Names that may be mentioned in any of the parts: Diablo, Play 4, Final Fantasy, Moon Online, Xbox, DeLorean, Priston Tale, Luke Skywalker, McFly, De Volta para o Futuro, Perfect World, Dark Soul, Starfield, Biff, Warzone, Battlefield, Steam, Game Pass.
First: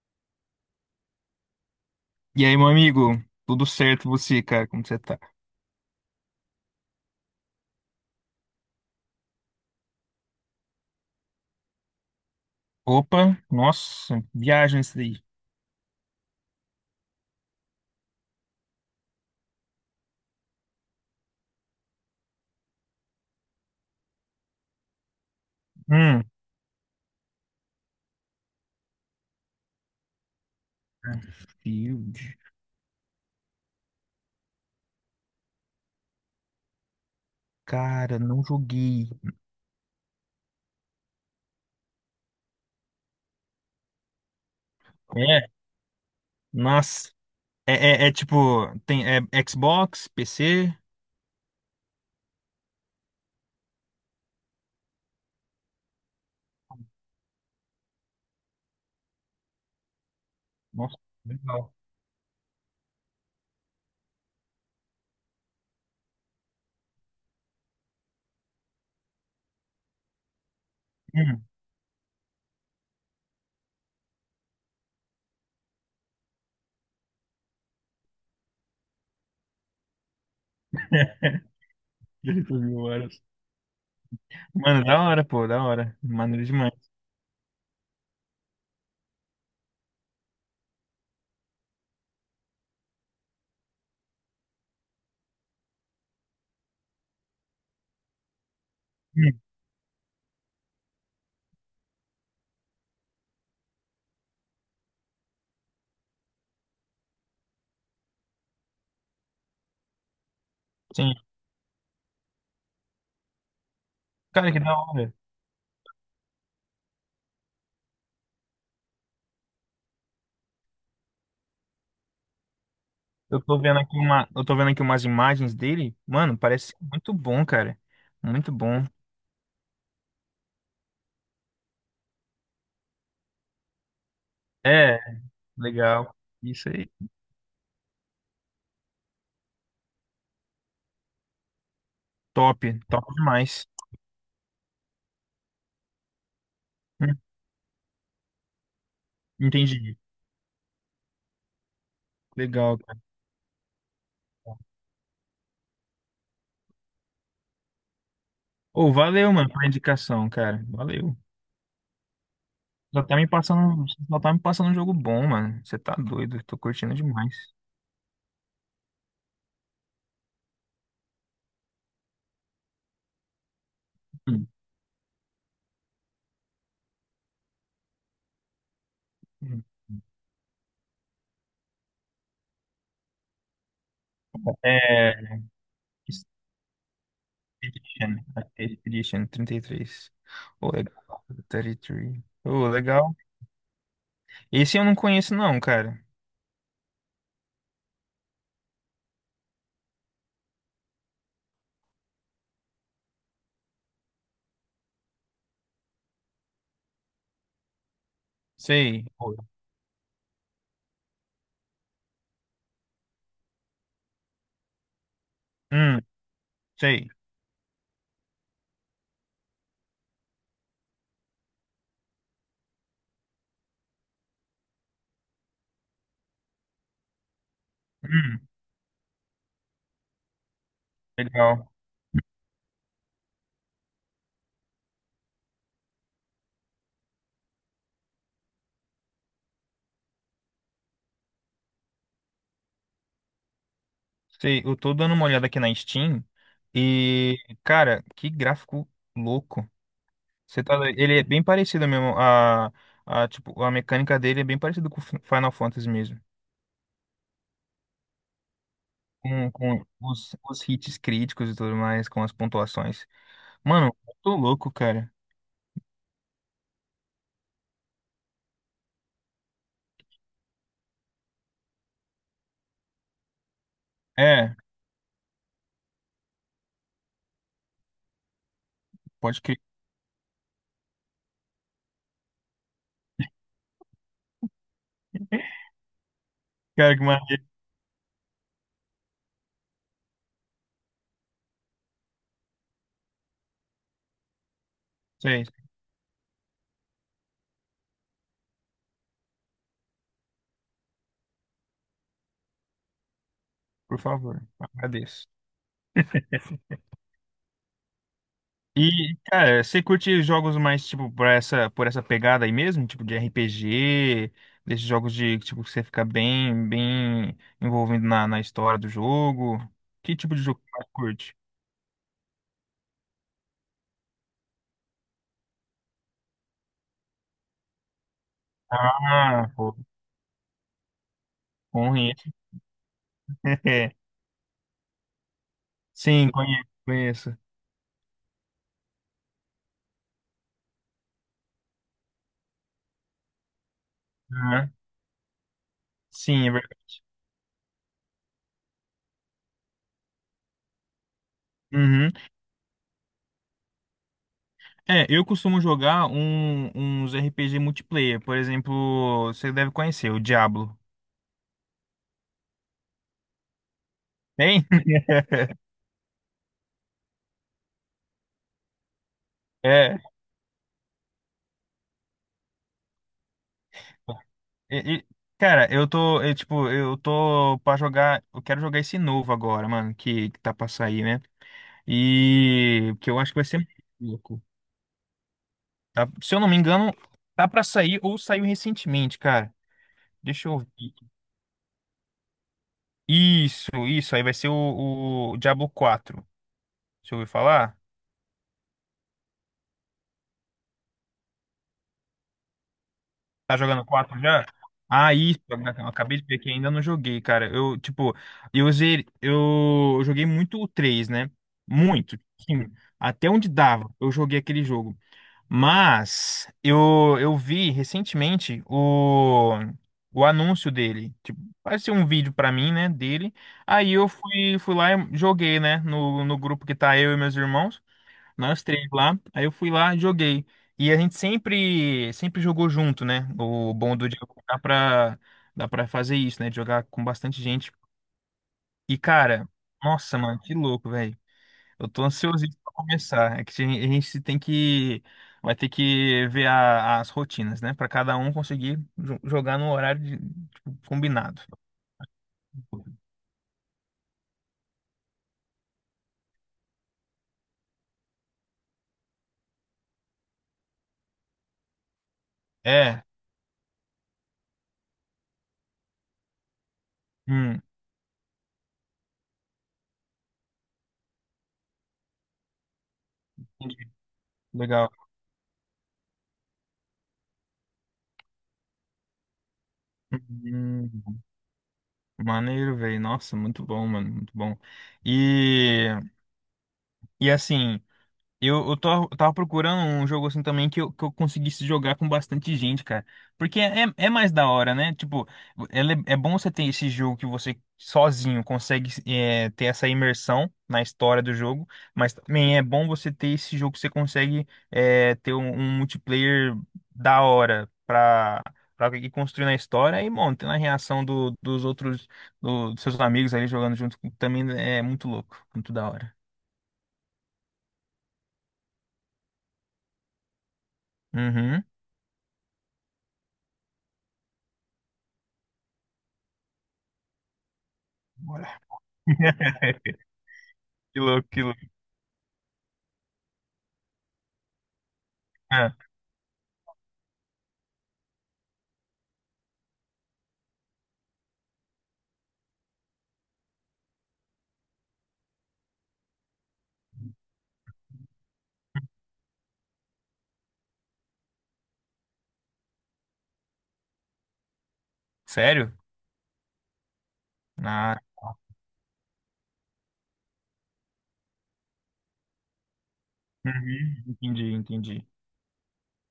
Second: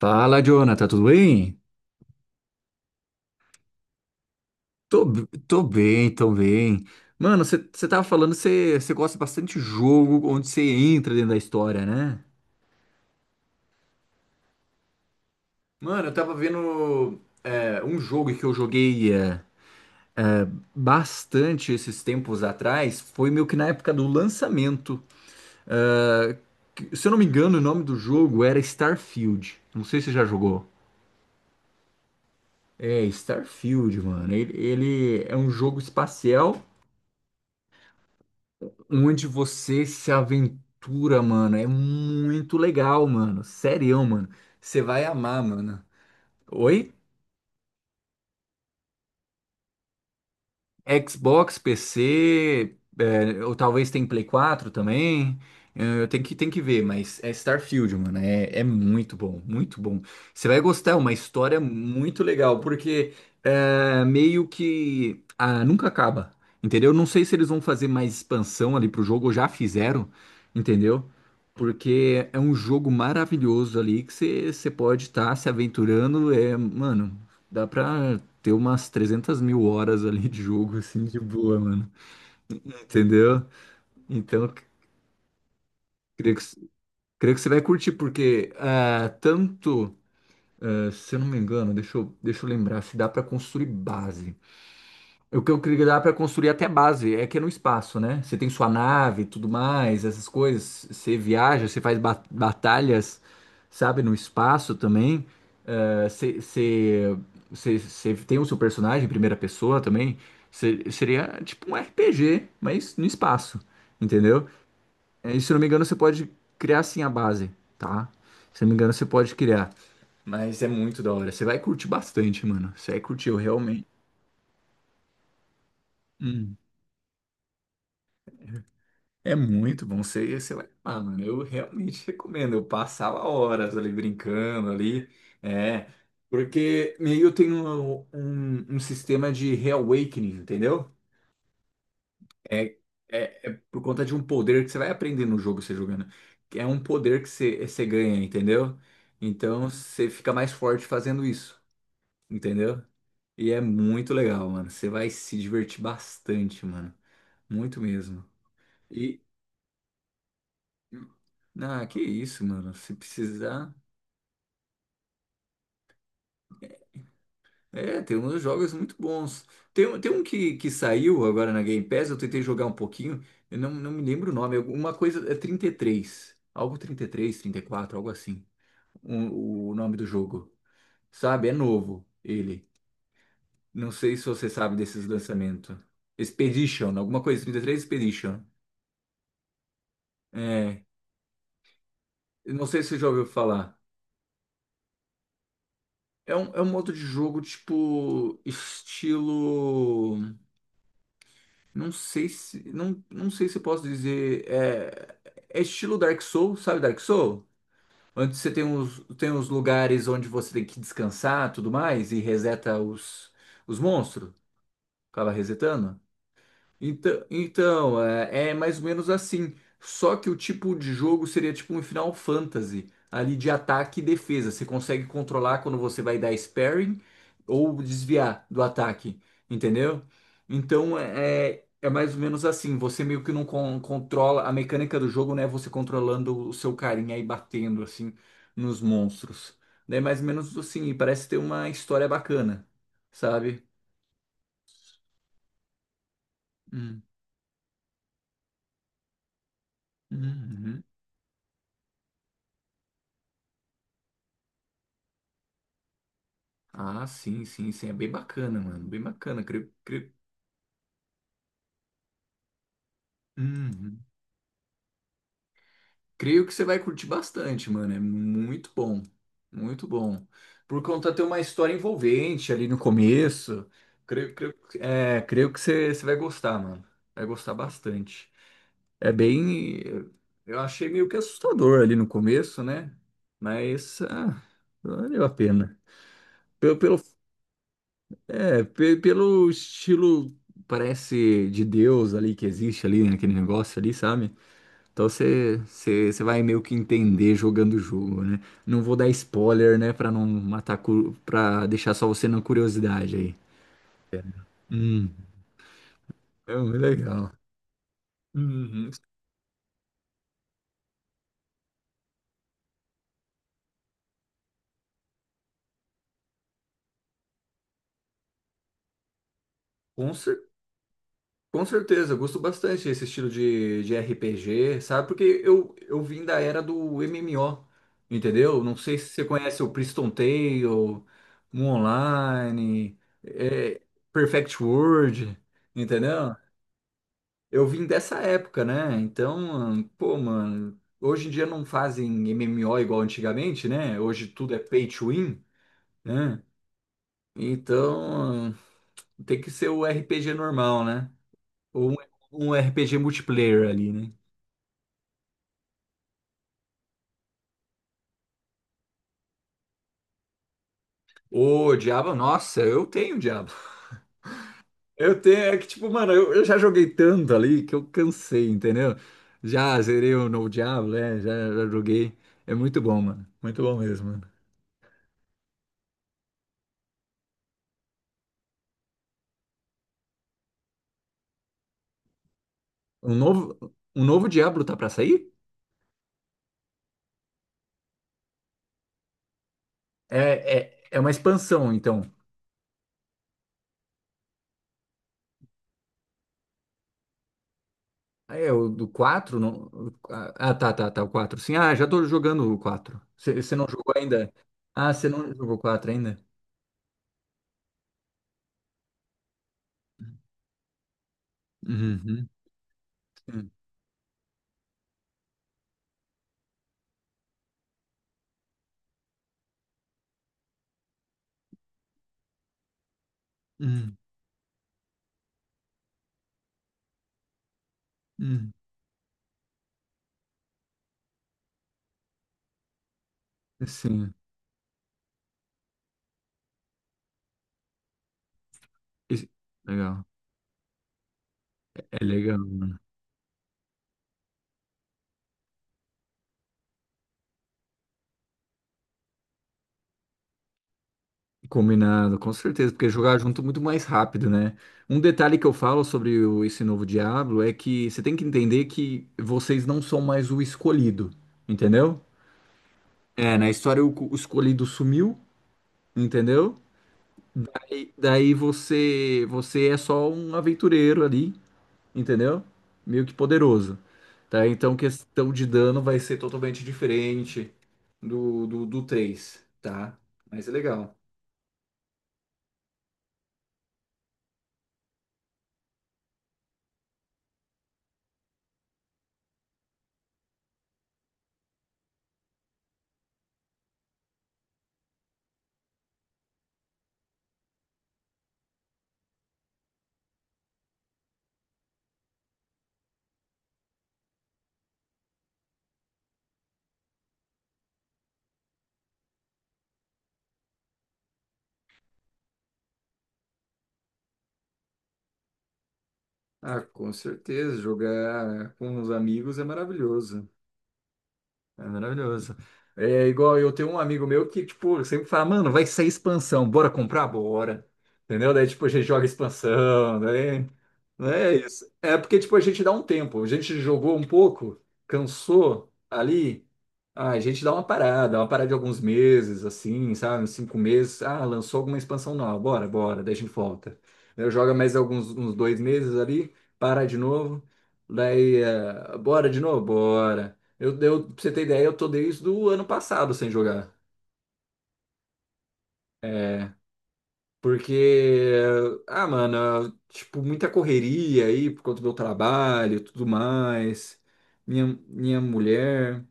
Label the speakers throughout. Speaker 1: Fala, Jonathan, tudo bem?
Speaker 2: E aí, meu amigo? Tudo certo você, cara? Como você tá?
Speaker 1: Tô bem, tô bem. Mano, você tava falando que você gosta bastante de jogo onde você entra dentro da história, né?
Speaker 2: Opa, nossa, viagem isso daí.
Speaker 1: Mano, eu tava vendo um jogo que eu joguei bastante esses tempos atrás. Foi meio que na época do lançamento.
Speaker 2: Hum.
Speaker 1: É, Se eu não me engano, o nome do jogo era Starfield. Não sei se você já jogou.
Speaker 2: Battlefield.
Speaker 1: É, Starfield, mano. Ele é um jogo espacial
Speaker 2: Cara, não joguei.
Speaker 1: onde você se aventura, mano. É muito legal, mano. Sério, mano. Você vai amar,
Speaker 2: É,
Speaker 1: mano. Oi?
Speaker 2: nossa. Tipo, tem Xbox, PC.
Speaker 1: Xbox, PC, é, ou talvez tem Play 4 também. É, eu tenho que ver, mas é Starfield, mano. É muito bom, muito bom. Você vai gostar, é
Speaker 2: Nossa,
Speaker 1: uma história
Speaker 2: legal.
Speaker 1: muito legal, porque é, meio que ah, nunca acaba, entendeu? Não sei se eles vão fazer mais expansão ali pro jogo, ou já fizeram, entendeu?
Speaker 2: Hum.
Speaker 1: Porque é um jogo maravilhoso ali que você pode estar se aventurando. É, mano, dá pra ter umas 300 mil horas ali de jogo, assim, de boa, mano.
Speaker 2: Já tô 1.000 horas.
Speaker 1: Entendeu? Então, c-
Speaker 2: Mano, da hora, pô, da hora.
Speaker 1: Creio
Speaker 2: Maneiro demais.
Speaker 1: creio que você vai curtir, porque ah, tanto, ah, se eu não me engano, deixa eu lembrar, se dá pra construir base. O que eu queria dar para construir até base é que é no espaço, né? Você tem sua nave, e
Speaker 2: Hum,
Speaker 1: tudo mais, essas coisas. Você viaja, você faz batalhas, sabe, no espaço também. Você você tem o seu personagem em primeira pessoa também.
Speaker 2: Sim.
Speaker 1: Seria tipo um RPG, mas no espaço, entendeu?
Speaker 2: Cara, que da hora.
Speaker 1: E se não me engano, você pode criar assim a base, tá? Se não me engano, você pode criar. Mas é muito da hora. Você vai curtir bastante, mano. Você vai curtir, eu realmente.
Speaker 2: Eu tô vendo aqui umas imagens dele. Mano,
Speaker 1: Hum.
Speaker 2: parece muito bom, cara. Muito bom.
Speaker 1: É muito bom você, você vai lá, mano. Eu realmente recomendo. Eu passava horas ali brincando
Speaker 2: É,
Speaker 1: ali. É,
Speaker 2: Legal. Isso aí.
Speaker 1: porque meio eu tenho um sistema de reawakening, entendeu?
Speaker 2: Top.
Speaker 1: É,
Speaker 2: Top
Speaker 1: é
Speaker 2: demais.
Speaker 1: por conta de um poder que você vai aprender no jogo você jogando. Que É um
Speaker 2: Hum,
Speaker 1: poder que você ganha, entendeu? Então
Speaker 2: Entendi.
Speaker 1: você fica mais forte fazendo isso,
Speaker 2: Legal,
Speaker 1: entendeu?
Speaker 2: cara.
Speaker 1: E é muito legal, mano. Você vai se divertir bastante, mano. Muito mesmo.
Speaker 2: Ô, valeu, mano, pela indicação, cara. Valeu.
Speaker 1: Ah, que isso, mano. Se
Speaker 2: Só tá me
Speaker 1: precisar.
Speaker 2: passando, só tá me passando um jogo bom, mano. Você tá doido. Tô curtindo demais.
Speaker 1: É, tem uns jogos muito bons. Tem um que saiu agora na Game Pass, eu tentei jogar um pouquinho, eu não, não me lembro o
Speaker 2: Hum,
Speaker 1: nome. Uma coisa é trinta e três. Algo trinta, trinta e três, trinta e quatro, algo assim.
Speaker 2: hum.
Speaker 1: O nome do jogo. Sabe? É novo ele. Não sei se você sabe desses
Speaker 2: É.
Speaker 1: lançamentos. Expedition, alguma coisa. Trinta e três
Speaker 2: Expedition.
Speaker 1: Expedition.
Speaker 2: Expedition 33. Ô,
Speaker 1: É.
Speaker 2: legal. 33.
Speaker 1: eu Não
Speaker 2: Ô,
Speaker 1: sei se você já
Speaker 2: legal.
Speaker 1: ouviu falar.
Speaker 2: Esse eu não conheço, não, cara.
Speaker 1: É um modo de jogo tipo estilo. Não sei se, não, não sei se eu posso dizer. É, é estilo Dark Soul, sabe Dark Soul? Onde você
Speaker 2: Sei.
Speaker 1: tem
Speaker 2: Ô,
Speaker 1: os lugares onde você tem que descansar, tudo mais, e os monstros. Acaba resetando.
Speaker 2: hum, sei.
Speaker 1: Então é, é mais ou menos assim. Só que o tipo de jogo seria tipo um Final Fantasy, ali de ataque e defesa. Você consegue controlar quando você vai dar sparring ou
Speaker 2: Hum,
Speaker 1: desviar do ataque, entendeu? Então é
Speaker 2: Legal.
Speaker 1: é mais ou menos assim. Você meio que não controla a mecânica do jogo, né? é Você controlando o seu carinha e batendo assim nos monstros. É mais ou menos assim. E parece ter uma história bacana, sabe?
Speaker 2: Sei, eu tô dando uma olhada aqui na Steam
Speaker 1: Hum.
Speaker 2: e, cara, que gráfico louco.
Speaker 1: Uhum.
Speaker 2: Ele é bem parecido mesmo, tipo, a mecânica dele é bem parecida com o Final Fantasy mesmo.
Speaker 1: Ah, sim, sim, sim. É bem bacana, mano. Bem bacana.
Speaker 2: Com,
Speaker 1: Creio,
Speaker 2: com
Speaker 1: creio...
Speaker 2: os hits críticos e tudo mais, com as pontuações. Mano,
Speaker 1: Uhum.
Speaker 2: eu tô louco, cara.
Speaker 1: Creio que você vai curtir bastante, mano. É muito bom. Muito bom. Por conta ter uma história envolvente ali no começo. Creio, creio,
Speaker 2: É,
Speaker 1: creio que você vai gostar, mano. Vai gostar bastante. É
Speaker 2: pode crer.
Speaker 1: bem. Eu achei meio que assustador ali no começo, né? Mas ah, valeu a pena. Pelo,
Speaker 2: Cara,
Speaker 1: pelo
Speaker 2: que maravilha.
Speaker 1: É, pelo estilo, parece de Deus ali que existe ali, né, naquele negócio ali, sabe? Então
Speaker 2: Sei,
Speaker 1: você vai meio que entender jogando o jogo, né? Não vou dar spoiler, né, pra não matar, pra deixar só você na curiosidade aí.
Speaker 2: por
Speaker 1: É.
Speaker 2: favor,
Speaker 1: Hum,
Speaker 2: agradeço.
Speaker 1: é muito legal. Uhum.
Speaker 2: E, cara, você curte jogos mais, tipo, por essa pegada aí mesmo? Tipo, de RPG, desses jogos de, tipo, que você fica bem envolvido na história do jogo?
Speaker 1: Com
Speaker 2: Que tipo de
Speaker 1: certeza.
Speaker 2: jogo que você mais curte?
Speaker 1: Com certeza, eu gosto bastante desse estilo de RPG, sabe? Porque eu vim da era do MMO, entendeu? Não sei se você
Speaker 2: Ah,
Speaker 1: conhece o
Speaker 2: pô,
Speaker 1: Priston Tale, Moon
Speaker 2: conheço.
Speaker 1: Online, é, Perfect World,
Speaker 2: Sim,
Speaker 1: entendeu?
Speaker 2: conheço, conheço.
Speaker 1: Eu vim dessa época, né? Então, pô, mano, hoje em dia não fazem MMO igual antigamente, né? Hoje tudo é
Speaker 2: Aham.
Speaker 1: pay to win, né?
Speaker 2: Sim, é verdade.
Speaker 1: Então, tem que ser o RPG normal, né? Ou
Speaker 2: Uhum.
Speaker 1: um RPG multiplayer ali, né?
Speaker 2: Eu costumo jogar uns RPG multiplayer. Por exemplo, você deve conhecer o Diablo.
Speaker 1: Ô, diabo, nossa, eu tenho diabo.
Speaker 2: Tem?
Speaker 1: Eu tenho, é que tipo, mano, eu já joguei tanto ali que eu cansei, entendeu? Já
Speaker 2: É.
Speaker 1: zerei o novo Diablo, né? Já joguei. É muito bom, mano. Muito bom mesmo, mano.
Speaker 2: E, cara, eu tô pra jogar, eu quero jogar esse novo agora, mano, que tá pra sair, né? E que
Speaker 1: Um
Speaker 2: eu acho que vai ser muito
Speaker 1: novo, um novo
Speaker 2: louco.
Speaker 1: Diablo tá pra sair?
Speaker 2: Tá? Se eu não me engano, tá pra sair ou saiu recentemente, cara. Deixa
Speaker 1: É,
Speaker 2: eu ver.
Speaker 1: é uma expansão, então.
Speaker 2: Isso, aí vai ser o Diablo 4. Deixa eu ouvir falar.
Speaker 1: Ah, é, o do quatro, não... tá, o 4. Sim, ah, já tô jogando o 4. Você
Speaker 2: Tá
Speaker 1: não
Speaker 2: jogando
Speaker 1: jogou
Speaker 2: 4
Speaker 1: ainda?
Speaker 2: já?
Speaker 1: Ah, você
Speaker 2: Ah,
Speaker 1: não
Speaker 2: isso,
Speaker 1: jogou
Speaker 2: eu
Speaker 1: o 4 ainda?
Speaker 2: acabei de ver que ainda não joguei, cara. Eu, tipo, eu usei, eu joguei muito o 3, né? Muito,
Speaker 1: Uhum,
Speaker 2: sim. Até onde
Speaker 1: sim.
Speaker 2: dava, eu joguei aquele jogo. Mas eu vi recentemente o anúncio dele. Tipo, apareceu um vídeo pra mim, né, dele. Aí
Speaker 1: Uhum,
Speaker 2: eu fui lá e joguei, né, no grupo que tá eu e meus irmãos.
Speaker 1: uhum,
Speaker 2: Nós três lá. Aí eu fui lá, e joguei. E a gente sempre, sempre jogou junto, né? O bom do
Speaker 1: sim.
Speaker 2: Diego dá pra fazer isso, né? De jogar com bastante gente. E,
Speaker 1: Isso-
Speaker 2: cara,
Speaker 1: Legal.
Speaker 2: nossa, mano, que louco, velho. Eu tô
Speaker 1: É legal.
Speaker 2: ansiosíssimo pra começar. É que a gente tem que. Vai ter que ver as rotinas, né? Pra cada um conseguir jogar no horário tipo, combinado.
Speaker 1: Combinado, com certeza, porque jogar junto é muito mais rápido, né? Um detalhe que eu falo sobre esse novo Diablo é que você tem que entender que vocês não são mais o escolhido, entendeu?
Speaker 2: É.
Speaker 1: É, na história o escolhido sumiu, entendeu?
Speaker 2: Hum,
Speaker 1: E daí você é só um aventureiro ali, entendeu? Meio que poderoso,
Speaker 2: Entendi.
Speaker 1: tá? Então
Speaker 2: Legal.
Speaker 1: questão de dano vai ser totalmente diferente do 3, tá? Mas é legal.
Speaker 2: Hum, Maneiro, velho. Nossa, muito bom, mano. Muito bom. E. E assim, eu tava procurando um jogo assim também que que eu conseguisse jogar com bastante gente, cara. Porque é mais da hora, né? Tipo, ela é bom você ter esse jogo que você sozinho consegue ter essa imersão na história do jogo, mas também é bom você ter esse jogo que você consegue ter um multiplayer da hora pra ir construindo a história e, bom, tendo a reação dos outros, dos seus amigos ali jogando junto também é muito louco, muito da hora.
Speaker 1: Ah, com certeza, jogar com os amigos é maravilhoso.
Speaker 2: Uhum.
Speaker 1: É maravilhoso. É igual eu tenho um amigo meu que, tipo, sempre fala, mano, vai sair expansão, bora comprar? Bora. Entendeu? Daí, tipo, a gente joga expansão, daí.
Speaker 2: Que
Speaker 1: Não
Speaker 2: louco,
Speaker 1: é
Speaker 2: que louco.
Speaker 1: isso. É porque, tipo, a gente dá um tempo. A gente jogou um pouco, cansou
Speaker 2: Ah,
Speaker 1: ali. Ah, a gente dá uma parada de alguns meses, assim, sabe? Uns 5 meses. Ah, lançou alguma expansão nova, bora, bora, daí a gente volta. Eu joga mais alguns uns 2 meses ali, para de novo. Daí, bora de novo? Bora. Pra você ter ideia, eu tô desde o ano passado sem jogar.
Speaker 2: sério?
Speaker 1: É,
Speaker 2: Ah,
Speaker 1: porque,
Speaker 2: tá.
Speaker 1: ah, mano, tipo, muita correria aí por conta do meu trabalho e tudo mais.
Speaker 2: Uhum, entendi, entendi.
Speaker 1: Minha mulher,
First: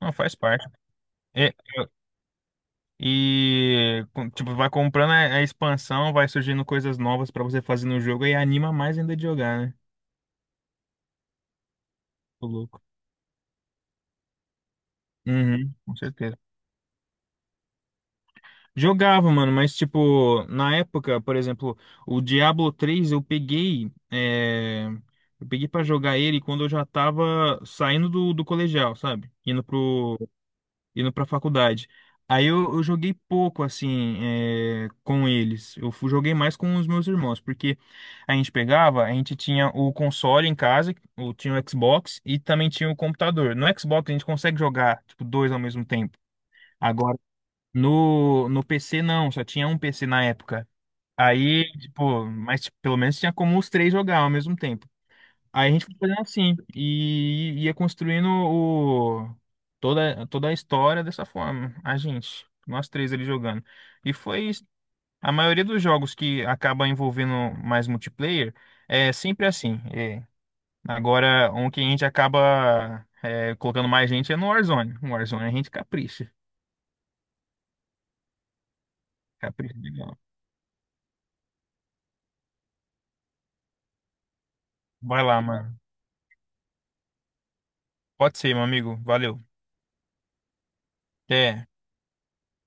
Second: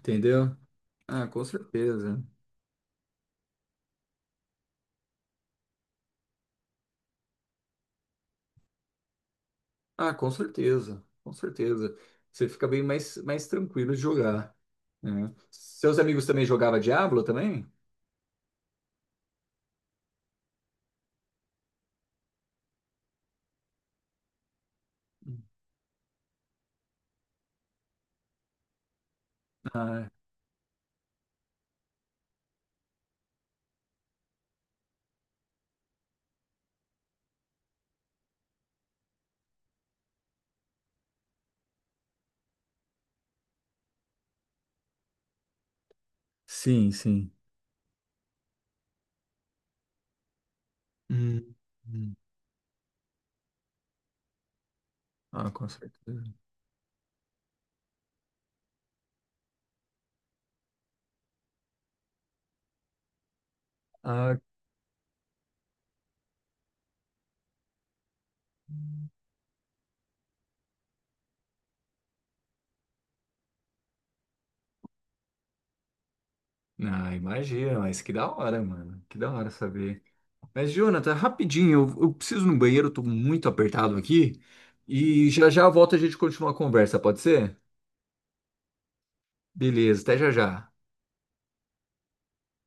Speaker 2: Não, faz parte.
Speaker 1: Ah, com
Speaker 2: E,
Speaker 1: certeza.
Speaker 2: e, tipo, vai comprando a expansão, vai surgindo coisas novas pra você fazer no jogo e anima mais ainda de jogar, né?
Speaker 1: Com certeza.
Speaker 2: Tô
Speaker 1: Você fica bem
Speaker 2: louco.
Speaker 1: mais tranquilo de jogar, né?
Speaker 2: Uhum, com
Speaker 1: Seus amigos
Speaker 2: certeza.
Speaker 1: também jogavam Diablo também?
Speaker 2: Jogava, mano, mas tipo, na época, por exemplo, o Diablo 3 eu peguei pra jogar ele quando eu já tava saindo do colegial, sabe? Indo
Speaker 1: Ah,
Speaker 2: pro, indo para faculdade. Aí eu joguei pouco assim com eles. Eu joguei mais com os meus irmãos, porque a gente tinha o console em casa, o tinha o Xbox e também tinha o computador. No Xbox a gente consegue jogar tipo dois ao mesmo tempo.
Speaker 1: Sim,
Speaker 2: Agora
Speaker 1: sim.
Speaker 2: no PC não, só tinha um PC na época.
Speaker 1: Hum,
Speaker 2: Aí,
Speaker 1: hum.
Speaker 2: tipo, mas tipo, pelo menos tinha como os três jogar ao mesmo tempo.
Speaker 1: Ah, com
Speaker 2: Aí a gente foi fazendo
Speaker 1: certeza.
Speaker 2: assim e ia construindo toda a história dessa forma. A gente, nós três ali jogando. E
Speaker 1: Ah.
Speaker 2: foi isso. A maioria dos jogos que acaba envolvendo mais multiplayer é sempre assim. É. Agora, um que a gente acaba colocando mais gente é no Warzone. No Warzone a gente capricha.
Speaker 1: Ah, imagina, mas que da hora, mano. Que da hora
Speaker 2: Capricha
Speaker 1: saber.
Speaker 2: legal.
Speaker 1: Mas, Jonathan, é rapidinho, eu preciso ir no banheiro, eu tô muito apertado aqui.
Speaker 2: Vai
Speaker 1: E
Speaker 2: lá,
Speaker 1: já já
Speaker 2: mano.
Speaker 1: volta a gente continuar a conversa, pode ser?
Speaker 2: Pode ser, meu amigo. Valeu.
Speaker 1: Beleza, até já já.
Speaker 2: Até.